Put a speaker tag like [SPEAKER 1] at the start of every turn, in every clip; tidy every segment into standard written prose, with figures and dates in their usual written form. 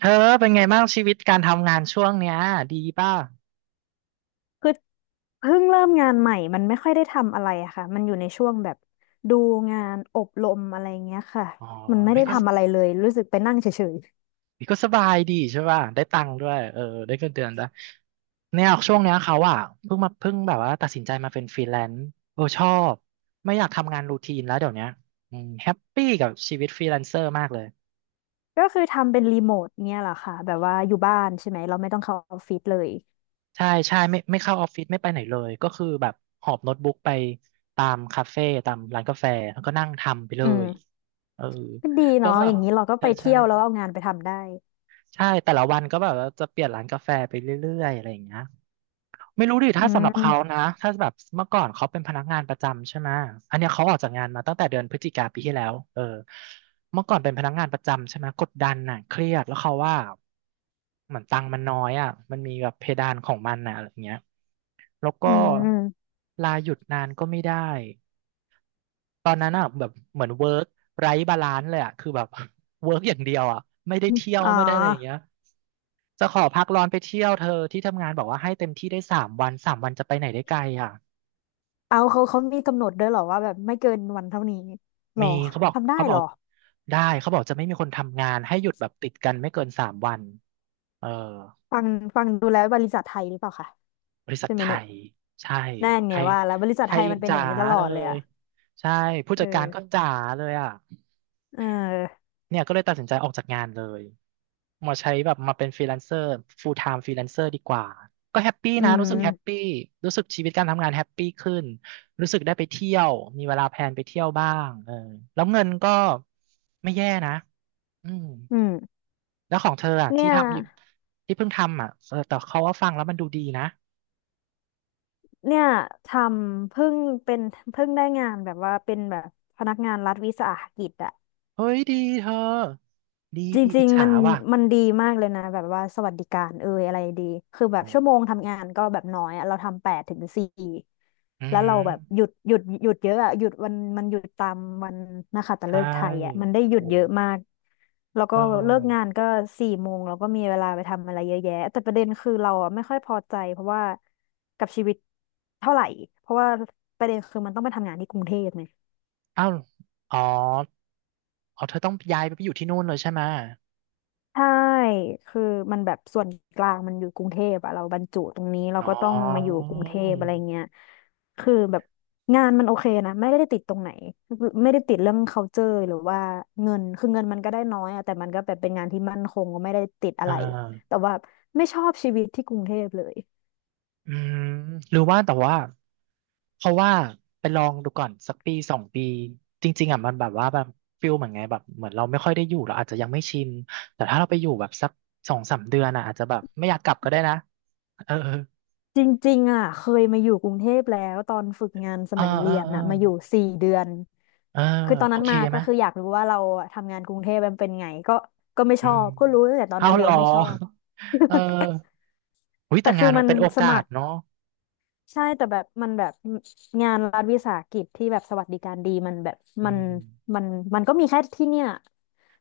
[SPEAKER 1] เธอเป็นไงบ้างชีวิตการทำงานช่วงเนี้ยดีป่ะ
[SPEAKER 2] คือเพิ่งเริ่มงานใหม่ มันไม่ค่อยได้ทำอะไรอะค่ะมันอยู่ในช่วงแบบดูงานอบรมอะไรเงี้ยค่ะ
[SPEAKER 1] อ๋อ
[SPEAKER 2] มันไม่
[SPEAKER 1] อพี่
[SPEAKER 2] ได้
[SPEAKER 1] ก็ม
[SPEAKER 2] ทำอะไรเลยรู้สึกไปนั่งเฉย
[SPEAKER 1] พี่ก็สบายดีใช่ป่ะได้ตังค์ด้วยเออได้เงินเดือนด้วยเนี่ยช่วงเนี้ยเขาอ่ะเพิ่งแบบว่าตัดสินใจมาเป็นฟรีแลนซ์เออชอบไม่อยากทำงานรูทีนแล้วเดี๋ยวเนี้ยอืมแฮปปี้กับชีวิตฟรีแลนเซอร์มากเลย
[SPEAKER 2] ๆก็คือทำเป็นรีโมทเนี่ยแหละค่ะแบบว่าอยู่บ้านใช่ไหม เราไม่ต้องเข้าออฟฟิศเลย
[SPEAKER 1] ใช่ใช่ไม่เข้าออฟฟิศไม่ไปไหนเลยก็คือแบบหอบโน้ตบุ๊กไปตามคาเฟ่ตามร้านกาแฟแล้วก็นั่งทำไปเล
[SPEAKER 2] อืม
[SPEAKER 1] ยเออ
[SPEAKER 2] ก็ดี
[SPEAKER 1] ก็
[SPEAKER 2] เนาะ
[SPEAKER 1] แบ
[SPEAKER 2] อ
[SPEAKER 1] บ
[SPEAKER 2] ย่างนี้เราก็
[SPEAKER 1] ใช่
[SPEAKER 2] ไป
[SPEAKER 1] ใช่
[SPEAKER 2] เที่ยวแล้วเอางานไปทำได้
[SPEAKER 1] ใช่แต่ละวันก็แบบว่าจะเปลี่ยนร้านกาแฟไปเรื่อยๆอะไรอย่างเงี้ยไม่รู้ดิ
[SPEAKER 2] อื
[SPEAKER 1] ถ้าสำหรับเขา
[SPEAKER 2] ม
[SPEAKER 1] นะถ้าแบบเมื่อก่อนเขาเป็นพนักงานประจำใช่ไหมอันเนี้ยเขาออกจากงานมาตั้งแต่เดือนพฤศจิกาปีที่แล้วเออเมื่อก่อนเป็นพนักงานประจำใช่ไหมกดดันน่ะเครียดแล้วเขาว่าเหมือนตังค์มันน้อยอ่ะมันมีแบบเพดานของมันน่ะอะไรอย่างเงี้ยแล้วก็
[SPEAKER 2] อืม
[SPEAKER 1] ลาหยุดนานก็ไม่ได้ตอนนั้นอ่ะแบบเหมือนเวิร์กไร้บาลานซ์เลยอ่ะคือแบบ เวิร์กอย่างเดียวอ่ะไม่ได้เที่ยว
[SPEAKER 2] อ๋อ
[SPEAKER 1] ไม่ได้อะไรอย่างเงี้ย จะขอพักร้อนไปเที่ยวเธอที่ทำงานบอกว่าให้เต็มที่ได้สามวันสามวันจะไปไหนได้ไกลอ่ะ
[SPEAKER 2] เอาเขาเขามีกำหนดด้วยเหรอว่าแบบไม่เกินวันเท่านี้หร
[SPEAKER 1] มี
[SPEAKER 2] อ
[SPEAKER 1] เขาบอก
[SPEAKER 2] ทำได้
[SPEAKER 1] เขาบอ
[SPEAKER 2] เหร
[SPEAKER 1] ก
[SPEAKER 2] อ
[SPEAKER 1] ได้เขาบอกจะไม่มีคนทำงานให้หยุดแบบติดกันไม่เกินสามวันเออ
[SPEAKER 2] ฟังฟังดูแล้วบริษัทไทยหรือเปล่าคะ
[SPEAKER 1] บริษัท
[SPEAKER 2] ใช่ไหม
[SPEAKER 1] ไท
[SPEAKER 2] เนี่ย
[SPEAKER 1] ยใช่
[SPEAKER 2] นั่น
[SPEAKER 1] ไท
[SPEAKER 2] ไง
[SPEAKER 1] ย
[SPEAKER 2] ว่าแล้วบริษั
[SPEAKER 1] ไท
[SPEAKER 2] ทไท
[SPEAKER 1] ย
[SPEAKER 2] ยมันเป็นอ
[SPEAKER 1] จ๋า
[SPEAKER 2] ย่างนี้ตลอ
[SPEAKER 1] เล
[SPEAKER 2] ดเลย
[SPEAKER 1] ย
[SPEAKER 2] อะ
[SPEAKER 1] ใช่ผู้
[SPEAKER 2] เออ
[SPEAKER 1] จัดการก็จ๋าเลยอ่ะ
[SPEAKER 2] เออ
[SPEAKER 1] เนี่ยก็เลยตัดสินใจออกจากงานเลยมาใช้แบบมาเป็นฟรีแลนเซอร์ full time ฟรีแลนเซอร์ดีกว่าก็แฮปปี้
[SPEAKER 2] อื
[SPEAKER 1] นะ
[SPEAKER 2] ม
[SPEAKER 1] รู้สึกแฮปปี้รู้สึกชีวิตการทำงานแฮปปี้ขึ้นรู้สึกได้ไปเที่ยวมีเวลาแพลนไปเที่ยวบ้างเออแล้วเงินก็ไม่แย่นะอืม
[SPEAKER 2] อืม
[SPEAKER 1] แล้วของเธออ่ะ
[SPEAKER 2] เนี่
[SPEAKER 1] ที่
[SPEAKER 2] ย
[SPEAKER 1] ทำอยู่ที่เพิ่งทำอ่ะเออแต่เขาว่าฟังแล้วมันดูดีนะ
[SPEAKER 2] เนี่ยทำเพิ่งเป็นเพิ่งได้งานแบบว่าเป็นแบบพนักงานรัฐวิสาหกิจอะ
[SPEAKER 1] เฮ้ยดีเธอดี
[SPEAKER 2] จ
[SPEAKER 1] ดีอิ
[SPEAKER 2] ริ
[SPEAKER 1] จ
[SPEAKER 2] งๆมั
[SPEAKER 1] ฉา
[SPEAKER 2] น
[SPEAKER 1] ว่ะ
[SPEAKER 2] มันดีมากเลยนะแบบว่าสวัสดิการเอยอะไรดีคือแบบ
[SPEAKER 1] อ๋อ
[SPEAKER 2] ชั่วโมงทำงานก็แบบน้อยอะเราทำแปดถึงสี่
[SPEAKER 1] อื
[SPEAKER 2] แล้วเราแบบหยุ
[SPEAKER 1] ม
[SPEAKER 2] ดหยุดหยุดเยอะอะหยุดวันมันหยุดตามวันนะคะแต่
[SPEAKER 1] ใช่
[SPEAKER 2] เลิกษ์ไทยอะมันได้หยุด
[SPEAKER 1] โอ้
[SPEAKER 2] เยอะมากแล้ว
[SPEAKER 1] เอ
[SPEAKER 2] ก็เลิกงา
[SPEAKER 1] อ
[SPEAKER 2] นก็สี่โมงเราก็มีเวลาไปทำอะไรเยอะแยะแต่ประเด็นคือเราอะไม่ค่อยพอใจเพราะว่ากับชีวิตเท่าไหร่เพราะว่าประเด็นคือมันต้องไปทำงานที่กรุงเทพไง
[SPEAKER 1] อ้าวอ๋อ อ๋อเธอต้องย้ายไปอยู่ที่นู่นเลยใช่ไหม
[SPEAKER 2] ใช่คือมันแบบส่วนกลางมันอยู่กรุงเทพอะเราบรรจุตรงนี้เรา
[SPEAKER 1] อ๋อ
[SPEAKER 2] ก็ต้องมาอยู่กรุงเทพอะไรเงี้ยคือแบบงานมันโอเคนะไม่ได้ติดตรงไหนไม่ได้ติดเรื่อง culture หรือว่าเงินคือเงินมันก็ได้น้อยอะแต่มันก็แบบเป็นงานที่มั่นคงก็ไม่ได้ติดอะ
[SPEAKER 1] อ่
[SPEAKER 2] ไร
[SPEAKER 1] า
[SPEAKER 2] แต่ว่าไม่ชอบชีวิตที่กรุงเทพเลย
[SPEAKER 1] อืมหรือว่าแต่ว่าเพราะว่าไปลองดูก่อนสักปีสองปีจริงๆอ่ะมันแบบว่าแบบฟิลเหมือนไงแบบเหมือนเราไม่ค่อยได้อยู่เราอาจจะยังไม่ชินแต่ถ้าเราไปอยู่แบบสักสองสามเดือนอ่ะอาจจะแบบไม่อยากกลับก็ได้นะเออเออ
[SPEAKER 2] จริงๆอะเคยมาอยู่กรุงเทพแล้วตอนฝึกงานส
[SPEAKER 1] เออ
[SPEAKER 2] มัย
[SPEAKER 1] เออ
[SPEAKER 2] เรียนอะมาอยู่สี่เดือน
[SPEAKER 1] เออ
[SPEAKER 2] คือตอน
[SPEAKER 1] โอ
[SPEAKER 2] นั้น
[SPEAKER 1] เค
[SPEAKER 2] มา
[SPEAKER 1] ไห
[SPEAKER 2] ก็
[SPEAKER 1] ม
[SPEAKER 2] คืออยากรู้ว่าเราอะทำงานกรุงเทพมันเป็นไงก็ไม่ช
[SPEAKER 1] อื
[SPEAKER 2] อ
[SPEAKER 1] ม
[SPEAKER 2] บก็รู้ตั้งแต่ตอน
[SPEAKER 1] เอา
[SPEAKER 2] นั้นเล
[SPEAKER 1] เห
[SPEAKER 2] ย
[SPEAKER 1] รอ
[SPEAKER 2] ว่าไม่ชอบ
[SPEAKER 1] เออหุ้ย
[SPEAKER 2] แต่
[SPEAKER 1] แต่
[SPEAKER 2] คื
[SPEAKER 1] งา
[SPEAKER 2] อ
[SPEAKER 1] นมั
[SPEAKER 2] มั
[SPEAKER 1] น
[SPEAKER 2] น
[SPEAKER 1] เป็นโอ
[SPEAKER 2] ส
[SPEAKER 1] กา
[SPEAKER 2] มั
[SPEAKER 1] ส
[SPEAKER 2] คร
[SPEAKER 1] เนาะ
[SPEAKER 2] ใช่แต่แบบมันแบบงานรัฐวิสาหกิจที่แบบสวัสดิการดีมันแบบ
[SPEAKER 1] อื
[SPEAKER 2] มัน
[SPEAKER 1] ม
[SPEAKER 2] มันมันก็มีแค่ที่เนี่ย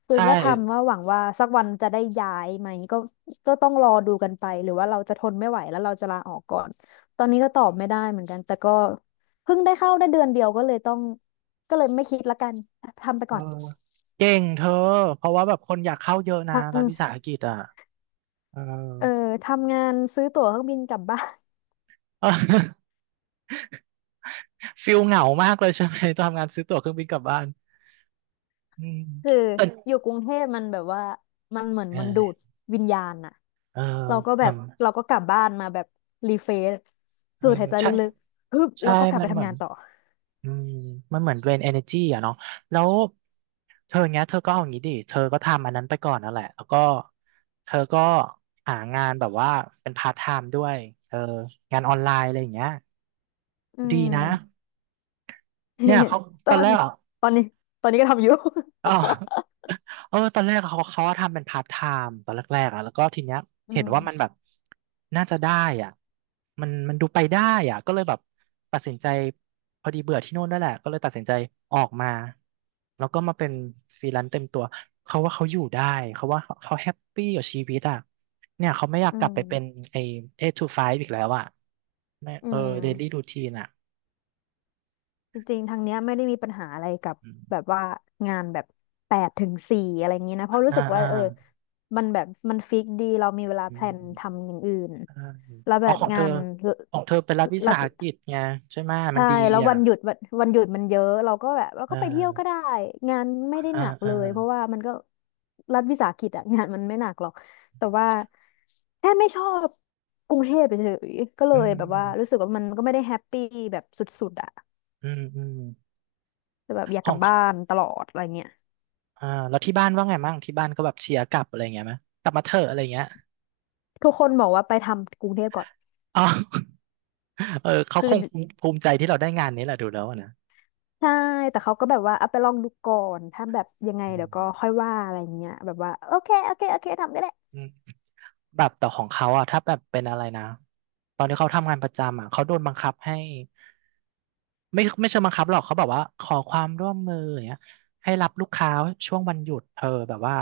[SPEAKER 2] คือ
[SPEAKER 1] ใช่
[SPEAKER 2] ก็ทำว่าหวังว่าสักวันจะได้ย้ายไหมก็ก็ต้องรอดูกันไปหรือว่าเราจะทนไม่ไหวแล้วเราจะลาออกก่อนตอนนี้ก็ตอบไม่ได้เหมือนกันแต่ก็เพิ่งได้เข้าได้เดือนเดียวก็เลยต้องก็เลยไม่คิดละกันทำไป
[SPEAKER 1] เออ
[SPEAKER 2] ก่อน
[SPEAKER 1] เก่งเธอเพราะว่าแบบคนอยากเข้าเยอะนะรัฐวิสาหกิจอ่ะเออ
[SPEAKER 2] เออทำงานซื้อตั๋วเครื่องบินกลับบ้าน
[SPEAKER 1] เออ ฟิลเหงามากเลยใช่ไหมตอนทำงานซื้อตั๋วเครื่องบินกลับบ้านอืม
[SPEAKER 2] คือ
[SPEAKER 1] แต่
[SPEAKER 2] อยู่กรุงเทพมันแบบว่ามันเหมือน
[SPEAKER 1] เอ
[SPEAKER 2] มันดูด
[SPEAKER 1] อ
[SPEAKER 2] วิญญาณอะ
[SPEAKER 1] เออ
[SPEAKER 2] เราก็แบ
[SPEAKER 1] มั
[SPEAKER 2] บ
[SPEAKER 1] น
[SPEAKER 2] เราก็กลับบ้านมาแบบรีเฟรช
[SPEAKER 1] เอ
[SPEAKER 2] สู
[SPEAKER 1] อ
[SPEAKER 2] ดหายใจ
[SPEAKER 1] ใช่
[SPEAKER 2] ลึกๆฮึบ
[SPEAKER 1] ใช่
[SPEAKER 2] แล้วก็กลับ
[SPEAKER 1] มั
[SPEAKER 2] ไป
[SPEAKER 1] นเหมื
[SPEAKER 2] ทำ
[SPEAKER 1] อ
[SPEAKER 2] งา
[SPEAKER 1] น
[SPEAKER 2] นต่อ
[SPEAKER 1] อืมมันเหมือนเดรน energy อ่ะเนาะแล้วเธออย่างเงี้ยเธอก็เอาอย่างงี้ดิเธอก็ทำอันนั้นไปก่อนนั่นแหละแล้วก็เธอก็หางานแบบว่าเป็นพาร์ทไทม์ด้วยเอองานออนไลน์อะไรอย่างเงี้ย
[SPEAKER 2] อื
[SPEAKER 1] ดี
[SPEAKER 2] ม
[SPEAKER 1] นะเนี่ยเขา
[SPEAKER 2] ต
[SPEAKER 1] ต
[SPEAKER 2] อ
[SPEAKER 1] อน
[SPEAKER 2] น
[SPEAKER 1] แรกอะ
[SPEAKER 2] ตอนนี้ตอนนี้ก็ทำอยู่
[SPEAKER 1] อ๋อเออตอนแรกเขาว่าทำเป็นพาร์ทไทม์ตอนแรกๆอ่ะแล้วก็ทีเนี้ย
[SPEAKER 2] อื
[SPEAKER 1] เห็น
[SPEAKER 2] ม
[SPEAKER 1] ว่ามันแบบน่าจะได้อ่ะมันมันดูไปได้อ่ะก็เลยแบบ ตัดสินใจพอดีเบื่อที่โน่นด้แหละ ก็เลยตัดสินใจออกมาแล้วก็มาเป็นฟรีแลนซ์เต็มตัว เขาว่าเขาอยู่ได้ เขาว่าเขาแฮปปี้กับชีวิตอ่ะเนี่ยเขาไม่อยาก
[SPEAKER 2] อื
[SPEAKER 1] กลับไปเป็น
[SPEAKER 2] ม
[SPEAKER 1] ไอ้ eight to five อีกแล้วอ่ะไม่
[SPEAKER 2] อื
[SPEAKER 1] เออ daily
[SPEAKER 2] ม
[SPEAKER 1] routine อ่ะ
[SPEAKER 2] จริงๆทางเนี้ยไม่ได้มีปัญหาอะไรกับ
[SPEAKER 1] อ
[SPEAKER 2] แบ
[SPEAKER 1] ม
[SPEAKER 2] บว่างานแบบแปดถึงสี่อะไรอย่างนี้นะเพราะรู้
[SPEAKER 1] อ่า
[SPEAKER 2] สึกว่า
[SPEAKER 1] อ่า
[SPEAKER 2] เออมันแบบมันฟิกดีเรามีเวลา
[SPEAKER 1] อื
[SPEAKER 2] แพลน
[SPEAKER 1] ม
[SPEAKER 2] ทำอย่างอื่น
[SPEAKER 1] อ่า
[SPEAKER 2] แล้วแบ
[SPEAKER 1] อ๋อ
[SPEAKER 2] บ
[SPEAKER 1] ของเธ
[SPEAKER 2] งา
[SPEAKER 1] อ
[SPEAKER 2] น
[SPEAKER 1] ของเธอเป็นรัฐวิ
[SPEAKER 2] รั
[SPEAKER 1] สา
[SPEAKER 2] บ
[SPEAKER 1] หกิจไงใช่ไหมยมั
[SPEAKER 2] ใช่
[SPEAKER 1] นดี
[SPEAKER 2] แล้ว
[SPEAKER 1] อ่ะ
[SPEAKER 2] วันหยุดวันหยุดมันเยอะเราก็แบบเรา
[SPEAKER 1] เอ
[SPEAKER 2] ก็ไปเที่ยวก็
[SPEAKER 1] อ
[SPEAKER 2] ได้งานไม่ได้
[SPEAKER 1] เออ
[SPEAKER 2] หนัก
[SPEAKER 1] เออ
[SPEAKER 2] เลยเพราะว่ามันก็รัฐวิสาหกิจอะงานมันไม่หนักหรอกแต่ว่าแค่ไม่ชอบกรุงเทพเฉยๆก็เล
[SPEAKER 1] อื
[SPEAKER 2] ยแบบว่ารู้
[SPEAKER 1] ม
[SPEAKER 2] สึกว่ามันก็ไม่ได้แฮปปี้แบบสุดๆอะ
[SPEAKER 1] อืมอืม
[SPEAKER 2] แต่แบบอยาก
[SPEAKER 1] ข
[SPEAKER 2] ก
[SPEAKER 1] อ
[SPEAKER 2] ลั
[SPEAKER 1] ง
[SPEAKER 2] บบ้านตลอดอะไรเงี้ย
[SPEAKER 1] อ่าแล้วที่บ้านว่าไงมั่งที่บ้านก็แบบเชียร์กลับอะไรเงี้ยไหมกลับมาเถอะอะไรเงี้ย
[SPEAKER 2] ทุกคนบอกว่าไปทำกรุงเทพก่อน
[SPEAKER 1] อ๋อ เออเขา
[SPEAKER 2] คือ
[SPEAKER 1] คงภูมิใจที่เราได้งานนี้แหละดูแล้วอะนะ
[SPEAKER 2] ใช่แต่เขาก็แบบว่าเอาไปลองดูก่อนถ้าแบบยังไง
[SPEAKER 1] อ
[SPEAKER 2] เดี๋ยวก็ค่อยว่าอะไรเงี้ยแบบว่าโอเคโอเคโอเคทำก็ได้
[SPEAKER 1] ืม แบบแต่ของเขาอะถ้าแบบเป็นอะไรนะตอนที่เขาทำงานประจำอะเขาโดนบังคับให้ไม่เชิงบังคับหรอกเขาบอกว่าขอความร่วมมืออย่างเงี้ยให้รับลูกค้าช่วงวันหยุดเธอแบบว่า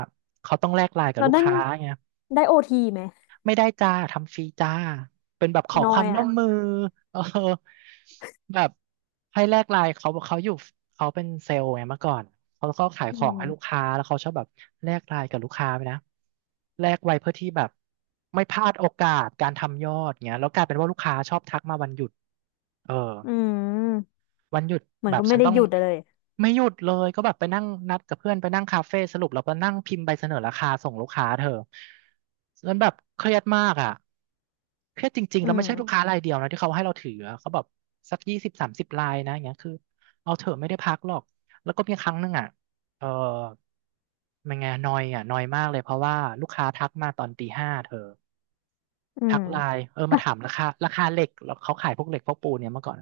[SPEAKER 1] เขาต้องแลกไลน์กับ
[SPEAKER 2] เรา
[SPEAKER 1] ลูก
[SPEAKER 2] นั่ง
[SPEAKER 1] ค้าไง
[SPEAKER 2] ได้โอทีไหม
[SPEAKER 1] ไม่ได้จ้าทำฟรีจ้าเป็นแบบขอ
[SPEAKER 2] น้
[SPEAKER 1] ค
[SPEAKER 2] อ
[SPEAKER 1] วา
[SPEAKER 2] ย
[SPEAKER 1] มร่
[SPEAKER 2] อ่ะ
[SPEAKER 1] วมมือเออแบบให้แลกไลน์เขาอยู่เขาเป็นเซลล์ไงเมื่อก่อนเขาก็ขาย
[SPEAKER 2] อื
[SPEAKER 1] ของให้ลูก
[SPEAKER 2] ม
[SPEAKER 1] ค้าแล้วเขาชอบแบบแลกไลน์กับลูกค้าไปนะแลกไว้เพื่อที่แบบไม่พลาดโอกาสการทำยอดเงี้ยแล้วกลายเป็นว่าลูกค้าชอบทักมาวันหยุดเออ
[SPEAKER 2] อืม
[SPEAKER 1] วันหยุด
[SPEAKER 2] เหมือ
[SPEAKER 1] แบ
[SPEAKER 2] น
[SPEAKER 1] บ
[SPEAKER 2] ก็ไม่
[SPEAKER 1] ฉัน
[SPEAKER 2] ได้
[SPEAKER 1] ต้อ
[SPEAKER 2] ห
[SPEAKER 1] ง
[SPEAKER 2] ยุดเลย
[SPEAKER 1] ไม่หยุดเลยก็แบบไปนั่งนัดกับเพื่อนไปนั่งคาเฟ่สรุปเราไปนั่งพิมพ์ใบเสนอราคาส่งลูกค้าเธอจนแบบเครียดมากอ่ะเครียดจริงๆ
[SPEAKER 2] อื
[SPEAKER 1] แล้ว
[SPEAKER 2] ม
[SPEAKER 1] ไม่ใช่ลูกค้ารายเดียวนะที่เขาให้เราถืออะเขาแบบสัก20-30 รายนะอย่างเงี้ยคือเอาเถอะไม่ได้พักหรอกแล้วก็มีครั้งหนึ่งอ่ะเออมันไงนอยอ่ะนอยมากเลยเพราะว่าลูกค้าทักมาตอนตีห้าเธอ
[SPEAKER 2] อื
[SPEAKER 1] ทั
[SPEAKER 2] ม
[SPEAKER 1] กไลน์เออมา
[SPEAKER 2] ฮะ
[SPEAKER 1] ถามราคาเหล็กแล้วเขาขายพวกเหล็กพวกปูนเนี่ยเมื่อก่อน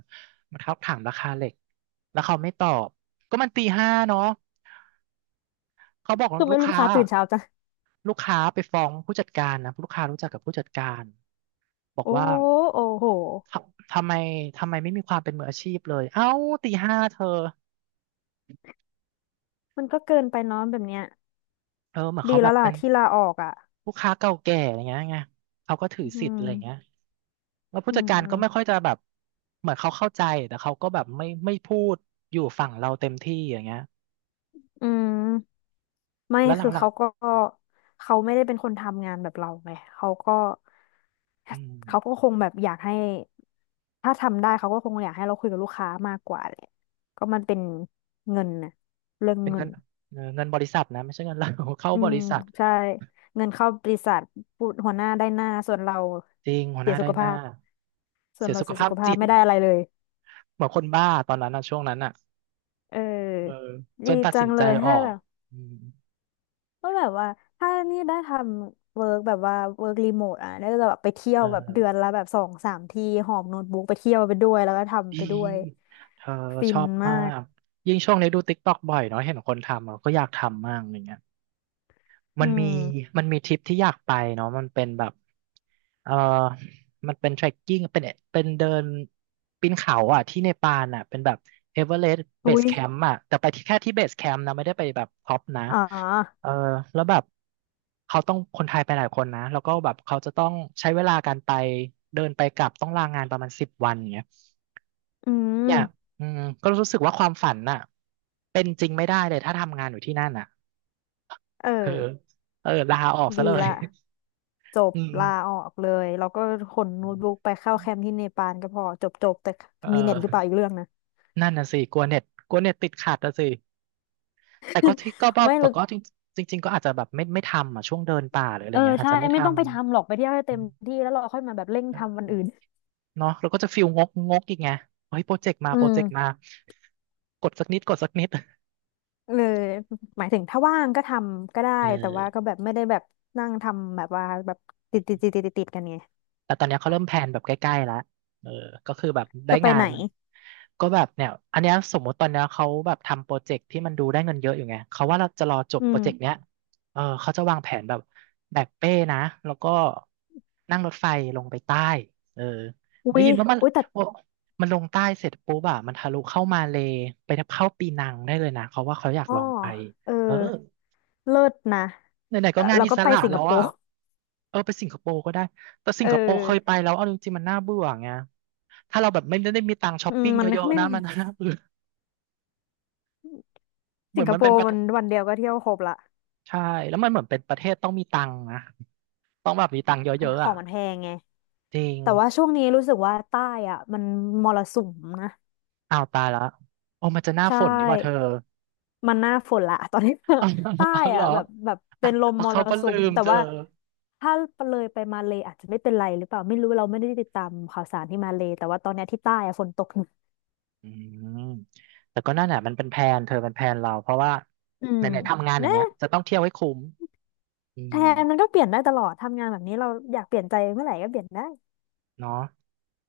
[SPEAKER 1] มาทักถามราคาเหล็กแล้วเขาไม่ตอบก็มันตีห้าเนาะเขาบอก
[SPEAKER 2] คือ
[SPEAKER 1] ลู
[SPEAKER 2] ไม่
[SPEAKER 1] ก
[SPEAKER 2] รู้ลู
[SPEAKER 1] ค้า
[SPEAKER 2] กค้าตื่นเช้าจัง
[SPEAKER 1] ลูกค้าไปฟ้องผู้จัดการนะลูกค้ารู้จักกับผู้จัดการบอก
[SPEAKER 2] โอ้
[SPEAKER 1] ว่า
[SPEAKER 2] โอ้โห
[SPEAKER 1] ทำไมทำไมไม่มีความเป็นมืออาชีพเลยเอ้าตีห้าเธอ
[SPEAKER 2] มันก็เกินไปเน้องแบบเนี้ย
[SPEAKER 1] เออเหมือน
[SPEAKER 2] ดี
[SPEAKER 1] เขาแบ
[SPEAKER 2] แล้ว
[SPEAKER 1] บ
[SPEAKER 2] ล่ะ
[SPEAKER 1] เป็น
[SPEAKER 2] ที่ลาออกอ่ะ
[SPEAKER 1] ลูกค้าเก่าแก่อย่างเงี้ยไงเขาก็ถือ
[SPEAKER 2] อื
[SPEAKER 1] สิทธิ์อะ
[SPEAKER 2] ม
[SPEAKER 1] ไรอย่างเงี้ยแล้วผู้
[SPEAKER 2] อื
[SPEAKER 1] จัดการก็ไม่ค่อ
[SPEAKER 2] ม
[SPEAKER 1] ยจะแบบเหมือนเขาเข้าใจแต่เขาก็แบบไม่พูดอยู่ฝั่งเราเต็มที่อย่างเงี้ย
[SPEAKER 2] อืม ไม่
[SPEAKER 1] แล้วหลั
[SPEAKER 2] คื
[SPEAKER 1] ง
[SPEAKER 2] อเขาก็เขาไม่ได้เป็นคนทำงานแบบเราไงเขาก็
[SPEAKER 1] ๆ
[SPEAKER 2] เขาก็คงแบบอยากให้ถ้าทำได้เขาก็คงอยากให้เราคุยกับลูกค้ามากกว่าแหละก็มันเป็นเงินนะเรื่อง
[SPEAKER 1] เป็น
[SPEAKER 2] เงิ
[SPEAKER 1] เงิ
[SPEAKER 2] น
[SPEAKER 1] นเออเงินบริษัทนะ ไม่ใช่เงิน เรา เข้า
[SPEAKER 2] อื
[SPEAKER 1] บ
[SPEAKER 2] ม
[SPEAKER 1] ริษัท
[SPEAKER 2] ใช่เงินเข้าบริษัทพูดหัวหน้าได้หน้า
[SPEAKER 1] จริงหัวห
[SPEAKER 2] เสีย
[SPEAKER 1] น้า
[SPEAKER 2] สุ
[SPEAKER 1] ได้
[SPEAKER 2] ข
[SPEAKER 1] ห
[SPEAKER 2] ภา
[SPEAKER 1] น้า
[SPEAKER 2] พส่ว
[SPEAKER 1] เสี
[SPEAKER 2] น
[SPEAKER 1] ย
[SPEAKER 2] เรา
[SPEAKER 1] สุข
[SPEAKER 2] เสียสุ
[SPEAKER 1] ภาพ
[SPEAKER 2] ขภา
[SPEAKER 1] จิ
[SPEAKER 2] พ
[SPEAKER 1] ต
[SPEAKER 2] ไม่ได้อะไรเลย
[SPEAKER 1] เหมือนคนบ้าตอนนั้นนะช่วงนั้นอ่ะ
[SPEAKER 2] เอ
[SPEAKER 1] เออ
[SPEAKER 2] อ
[SPEAKER 1] จน
[SPEAKER 2] ดี
[SPEAKER 1] ตัด
[SPEAKER 2] จั
[SPEAKER 1] สิน
[SPEAKER 2] ง
[SPEAKER 1] ใจ
[SPEAKER 2] เลย
[SPEAKER 1] ออ
[SPEAKER 2] ถ้า
[SPEAKER 1] ก
[SPEAKER 2] แบบ
[SPEAKER 1] อืม
[SPEAKER 2] ก็แบบว่าถ้านี่ได้ทำเวิร์กแบบว่าเวิร์กรีโมทอ่ะน่าจะแบบไปเที่ย
[SPEAKER 1] เอ
[SPEAKER 2] วแบบเดือน
[SPEAKER 1] อ
[SPEAKER 2] ละแบบสองสามที่หอบโน้ตบุ๊กไปเที่ยวไปด้วยแล้วก็ทำ
[SPEAKER 1] ดี
[SPEAKER 2] ไปด้วย
[SPEAKER 1] เธอ
[SPEAKER 2] ฟิ
[SPEAKER 1] ช
[SPEAKER 2] น
[SPEAKER 1] อบ
[SPEAKER 2] มา
[SPEAKER 1] มา
[SPEAKER 2] ก
[SPEAKER 1] กยิ่งช่วงนี้ดูติ๊กต็อกบ่อยเนาะเห็นคนทำเราก็อยากทำมากอย่างเงี้ย
[SPEAKER 2] อื
[SPEAKER 1] มันมี
[SPEAKER 2] ม
[SPEAKER 1] มันมีทริปที่อยากไปเนาะมันเป็นแบบเออมันเป็น trekking เป็นเดินปีนเขาอ่ะที่เนปาลอ่ะเป็นแบบเอเวอเรสต์เบ
[SPEAKER 2] อุ๊
[SPEAKER 1] ส
[SPEAKER 2] ย
[SPEAKER 1] แคมป์อ่ะแต่ไปที่แค่ที่เบสแคมป์นะไม่ได้ไปแบบท็อปนะ
[SPEAKER 2] อ๋อ
[SPEAKER 1] เออแล้วแบบเขาต้องคนไทยไปหลายคนนะแล้วก็แบบเขาจะต้องใช้เวลาการไปเดินไปกลับต้องลางานประมาณ10 วันอย่างเงี้ย
[SPEAKER 2] อื
[SPEAKER 1] เนี่ย
[SPEAKER 2] ม
[SPEAKER 1] อืมก็รู้สึกว่าความฝันน่ะเป็นจริงไม่ได้เลยถ้าทำงานอยู่ที่นั่นน่ะ
[SPEAKER 2] เอ
[SPEAKER 1] คือ
[SPEAKER 2] อ
[SPEAKER 1] เออลาออกซะเล
[SPEAKER 2] ดี
[SPEAKER 1] ย
[SPEAKER 2] ละจบ
[SPEAKER 1] อื
[SPEAKER 2] ลา
[SPEAKER 1] ม
[SPEAKER 2] ออกเลยแล้วก็ขนโน้ตบุ๊กไปเข้าแคมป์ที่เนปาลก็พอจบจบแต่
[SPEAKER 1] เอ
[SPEAKER 2] มีเน็ตหรือเปล่า
[SPEAKER 1] อ
[SPEAKER 2] อีกเรื่องนะ
[SPEAKER 1] นั่นน่ะสิกลัวเน็ตกลัวเน็ตติดขัดน่ะสิแต่ก็ที่ก็บ อก
[SPEAKER 2] ไม่
[SPEAKER 1] แต่
[SPEAKER 2] รู้
[SPEAKER 1] ก็จริงจริงๆก็อาจจะแบบไม่ทำอ่ะช่วงเดินป่าหรืออะไร
[SPEAKER 2] เออ
[SPEAKER 1] เงี้ยอาจ
[SPEAKER 2] ใช่
[SPEAKER 1] จะไม่
[SPEAKER 2] ไม่ต้
[SPEAKER 1] ทำ
[SPEAKER 2] องไปทำหรอกไปเที่ยวให้เต็มที่แล้วเราค่อยมาแบบเร่ง
[SPEAKER 1] เ
[SPEAKER 2] ทำวัน
[SPEAKER 1] ออ
[SPEAKER 2] อื่น
[SPEAKER 1] เนาะเราก็จะฟิลงกงกอีกไงเฮ้ยโปรเจกต์มา
[SPEAKER 2] อื
[SPEAKER 1] โปร
[SPEAKER 2] ม
[SPEAKER 1] เจกต์มากดสักนิดกดสักนิด
[SPEAKER 2] เออหมายถึงถ้าว่างก็ทำก็ได้
[SPEAKER 1] เอ
[SPEAKER 2] แต่ว่าก็
[SPEAKER 1] อ
[SPEAKER 2] แบบไม่ได้แบบนั่งทำแบบว่าแบบติดกันไง
[SPEAKER 1] แต่ตอนเนี้ยเขาเริ่มแพลนแบบใกล้ๆแล้วเออก็คือแบบได้
[SPEAKER 2] จะไป
[SPEAKER 1] งา
[SPEAKER 2] ไหน
[SPEAKER 1] นก็แบบเนี่ยอันเนี้ยสมมติตอนเนี้ยเขาแบบทำโปรเจกต์ที่มันดูได้เงินเยอะอยู่ไงเขาว่าเราจะรอจบ
[SPEAKER 2] อื
[SPEAKER 1] โปรเจกต์เนี้
[SPEAKER 2] ม
[SPEAKER 1] ยเออเขาจะวางแผนแบบแบกเป้นะแล้วก็นั่งรถไฟลงไปใต้เออ
[SPEAKER 2] อุ๊
[SPEAKER 1] ได้
[SPEAKER 2] ย
[SPEAKER 1] ยินว่ามัน
[SPEAKER 2] อุ้ยแต่
[SPEAKER 1] โอ้มันลงใต้เสร็จปุ๊บอะมันทะลุเข้ามาเลย์ไปเข้าปีนังได้เลยนะเขาว่าเขาอยาก
[SPEAKER 2] อ้อ
[SPEAKER 1] ลองไป
[SPEAKER 2] เออ
[SPEAKER 1] เออ
[SPEAKER 2] เลิศนะ
[SPEAKER 1] ไหนๆก็งาน
[SPEAKER 2] เรา
[SPEAKER 1] อิ
[SPEAKER 2] ก็
[SPEAKER 1] ส
[SPEAKER 2] ไป
[SPEAKER 1] ระ
[SPEAKER 2] สิง
[SPEAKER 1] แล้
[SPEAKER 2] ค
[SPEAKER 1] ว
[SPEAKER 2] โป
[SPEAKER 1] อ่ะ
[SPEAKER 2] ร์
[SPEAKER 1] เออไปสิงคโปร์ก็ได้ แต่สิ
[SPEAKER 2] เอ
[SPEAKER 1] งคโปร์เคยไป
[SPEAKER 2] อ
[SPEAKER 1] แล้วเอาจริงๆมันน่าเบื่อไงถ้าเราแบบไม่ได้มีตังค์ช้อ
[SPEAKER 2] อื
[SPEAKER 1] ป
[SPEAKER 2] ม
[SPEAKER 1] ปิ้ง
[SPEAKER 2] มั
[SPEAKER 1] เย
[SPEAKER 2] น
[SPEAKER 1] อะๆ
[SPEAKER 2] ไม่
[SPEAKER 1] นะ
[SPEAKER 2] มี
[SPEAKER 1] มันน่าเบื่อเหมื
[SPEAKER 2] สิ
[SPEAKER 1] อ
[SPEAKER 2] ง
[SPEAKER 1] น
[SPEAKER 2] ค
[SPEAKER 1] มัน
[SPEAKER 2] โป
[SPEAKER 1] เป็นป
[SPEAKER 2] ร์
[SPEAKER 1] ระเท
[SPEAKER 2] มัน
[SPEAKER 1] ศ
[SPEAKER 2] วันเดียวก็เที่ยวครบละ
[SPEAKER 1] ใช่ แล้วมันเหมือนเป็นประเทศต้องมีตังค์นะต้องแบบมีตังค์เยอะ
[SPEAKER 2] ข
[SPEAKER 1] ๆ
[SPEAKER 2] อ
[SPEAKER 1] อ่ะ
[SPEAKER 2] งมันแพงไง
[SPEAKER 1] จริง
[SPEAKER 2] แต่ว่าช่วงนี้รู้สึกว่าใต้อ่ะมันมรสุมนะ
[SPEAKER 1] อ้าวตายละโอ้มันจะหน้า
[SPEAKER 2] ใช่
[SPEAKER 1] ฝนนี่หว่าเธอ
[SPEAKER 2] มันหน้าฝนละ ตอนนี้
[SPEAKER 1] เอา
[SPEAKER 2] ใต้
[SPEAKER 1] เอาเหร
[SPEAKER 2] อะ
[SPEAKER 1] อ
[SPEAKER 2] แบบแบบ
[SPEAKER 1] อ่ะ
[SPEAKER 2] เป็นลม
[SPEAKER 1] เอา
[SPEAKER 2] มร
[SPEAKER 1] เขาก็
[SPEAKER 2] สุ
[SPEAKER 1] ลื
[SPEAKER 2] ม
[SPEAKER 1] ม
[SPEAKER 2] แต่
[SPEAKER 1] เธอ
[SPEAKER 2] ว่าถ้าเลยไปมาเลอาจจะไม่เป็นไรหรือเปล่าไม่รู้เราไม่ได้ติดตามข่าวสารที่มาเลแต่ว่าตอนเนี้ยที่ใต้อะฝนตกหนัก
[SPEAKER 1] อืมแต่ก็นั่นแหละมันเป็นแพลนเธอเป็นแพลนเราเพราะว่า
[SPEAKER 2] อื
[SPEAKER 1] ไห
[SPEAKER 2] ม
[SPEAKER 1] นๆทำงานอย่าง
[SPEAKER 2] นะ
[SPEAKER 1] เงี้ยจะต้องเที่ยวให้คุ้มอื
[SPEAKER 2] แท
[SPEAKER 1] ม
[SPEAKER 2] นมันก็เปลี่ยนได้ตลอดทำงานแบบนี้เราอยากเปลี่ยนใจเมื่อไหร่ก็เปลี่ยนได้
[SPEAKER 1] เนาะ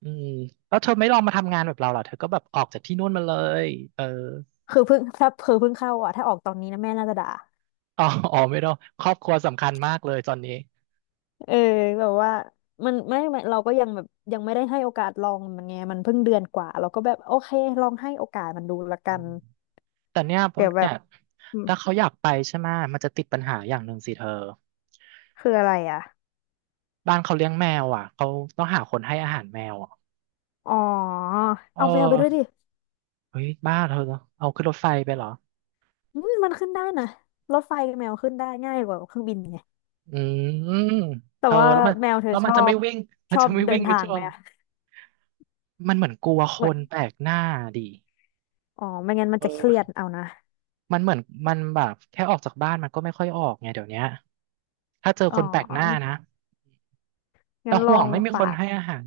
[SPEAKER 1] อืมแล้วเธอไม่ลองมาทำงานแบบเราเหรอเธอก็แบบออกจากที่นู่นมาเลยเออ
[SPEAKER 2] คือเพิ่ง ถ้าเพิ่งเข้าอ่ะถ้าออกตอนนี้นะแม่น่าจะด่า
[SPEAKER 1] อ๋ออ๋อไม่ต้องครอบครัวสำคัญมากเลยตอนนี้
[SPEAKER 2] เออแบบว่ามันไม่เราก็ยังแบบยังไม่ได้ให้โอกาสลองมันไงมันเพิ่งเดือนกว่าเราก็แบบโอเคลองให้โอกาสมันดูละ
[SPEAKER 1] อื
[SPEAKER 2] กัน
[SPEAKER 1] มแต่เนี่ยผ
[SPEAKER 2] เดี๋
[SPEAKER 1] ม
[SPEAKER 2] ยวแบ
[SPEAKER 1] เนี่
[SPEAKER 2] บ
[SPEAKER 1] ย
[SPEAKER 2] อืม
[SPEAKER 1] ถ้าเขาอยากไปใช่ไหมยมันจะติดปัญหาอย่างหนึ่งสิเธอ
[SPEAKER 2] คืออะไรอ่ะ
[SPEAKER 1] บ้านเขาเลี้ยงแมวอ่ะเขาต้องหาคนให้อาหารแมวอ่ะ
[SPEAKER 2] อ๋อ
[SPEAKER 1] เอ
[SPEAKER 2] เอาแมวไปด้วยดิ
[SPEAKER 1] อเฮ้ยบ้าเธอเอาขึ้นรถไฟไปเหรอ
[SPEAKER 2] อืมมันขึ้นได้นะรถไฟกับแมวขึ้นได้ง่ายกว่าเครื่องบินไง
[SPEAKER 1] อืม
[SPEAKER 2] แต่
[SPEAKER 1] เธอ
[SPEAKER 2] ว่า
[SPEAKER 1] แล้วมัน
[SPEAKER 2] แมวเธอ
[SPEAKER 1] แล้ว
[SPEAKER 2] ช
[SPEAKER 1] มัน
[SPEAKER 2] อ
[SPEAKER 1] จะไม่
[SPEAKER 2] บ
[SPEAKER 1] วิ่งมั
[SPEAKER 2] ช
[SPEAKER 1] น
[SPEAKER 2] อ
[SPEAKER 1] จะ
[SPEAKER 2] บ
[SPEAKER 1] ไม่
[SPEAKER 2] เดิ
[SPEAKER 1] วิ่
[SPEAKER 2] น
[SPEAKER 1] งไป
[SPEAKER 2] ทาง
[SPEAKER 1] ทั่ว
[SPEAKER 2] ไหมอะ
[SPEAKER 1] มันเหมือนกลัวค
[SPEAKER 2] เหมือน
[SPEAKER 1] นแปลกหน้าดิ
[SPEAKER 2] อ๋อไม่งั้นมั
[SPEAKER 1] เ
[SPEAKER 2] นจะเครียด
[SPEAKER 1] ออ
[SPEAKER 2] เอานะ
[SPEAKER 1] มันเหมือนมันแบบแค่ออกจากบ้านมันก็ไม่ค่อยออกไงเดี๋ยวเนี้ยถ้าเจอ
[SPEAKER 2] อ๋
[SPEAKER 1] คนแปลกหน้า
[SPEAKER 2] อ
[SPEAKER 1] นะแต่
[SPEAKER 2] งั้นล
[SPEAKER 1] ห่
[SPEAKER 2] อ
[SPEAKER 1] วง
[SPEAKER 2] ง
[SPEAKER 1] ไม่มีคน
[SPEAKER 2] ฝาก
[SPEAKER 1] ให้อาหาร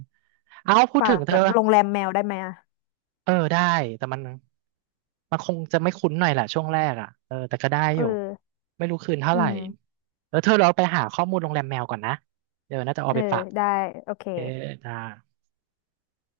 [SPEAKER 1] เอาพูด
[SPEAKER 2] ฝา
[SPEAKER 1] ถึง
[SPEAKER 2] ก
[SPEAKER 1] เธ
[SPEAKER 2] แบ
[SPEAKER 1] อ
[SPEAKER 2] บโรงแรมแมวได้ไหมอะ
[SPEAKER 1] เออได้แต่มันมันคงจะไม่คุ้นหน่อยแหละช่วงแรกอ่ะเออแต่ก็ได้
[SPEAKER 2] เอ
[SPEAKER 1] อ
[SPEAKER 2] อ
[SPEAKER 1] ยู่ไม่รู้คืนเท่า
[SPEAKER 2] อื
[SPEAKER 1] ไหร่
[SPEAKER 2] ม
[SPEAKER 1] แล้วเธอเราไปหาข้อมูลโรงแรมแมวก่อนนะเดี๋ยวน่าจะเอา
[SPEAKER 2] เออ
[SPEAKER 1] ไปฝาก
[SPEAKER 2] ได้โอเค
[SPEAKER 1] โอเคจ้า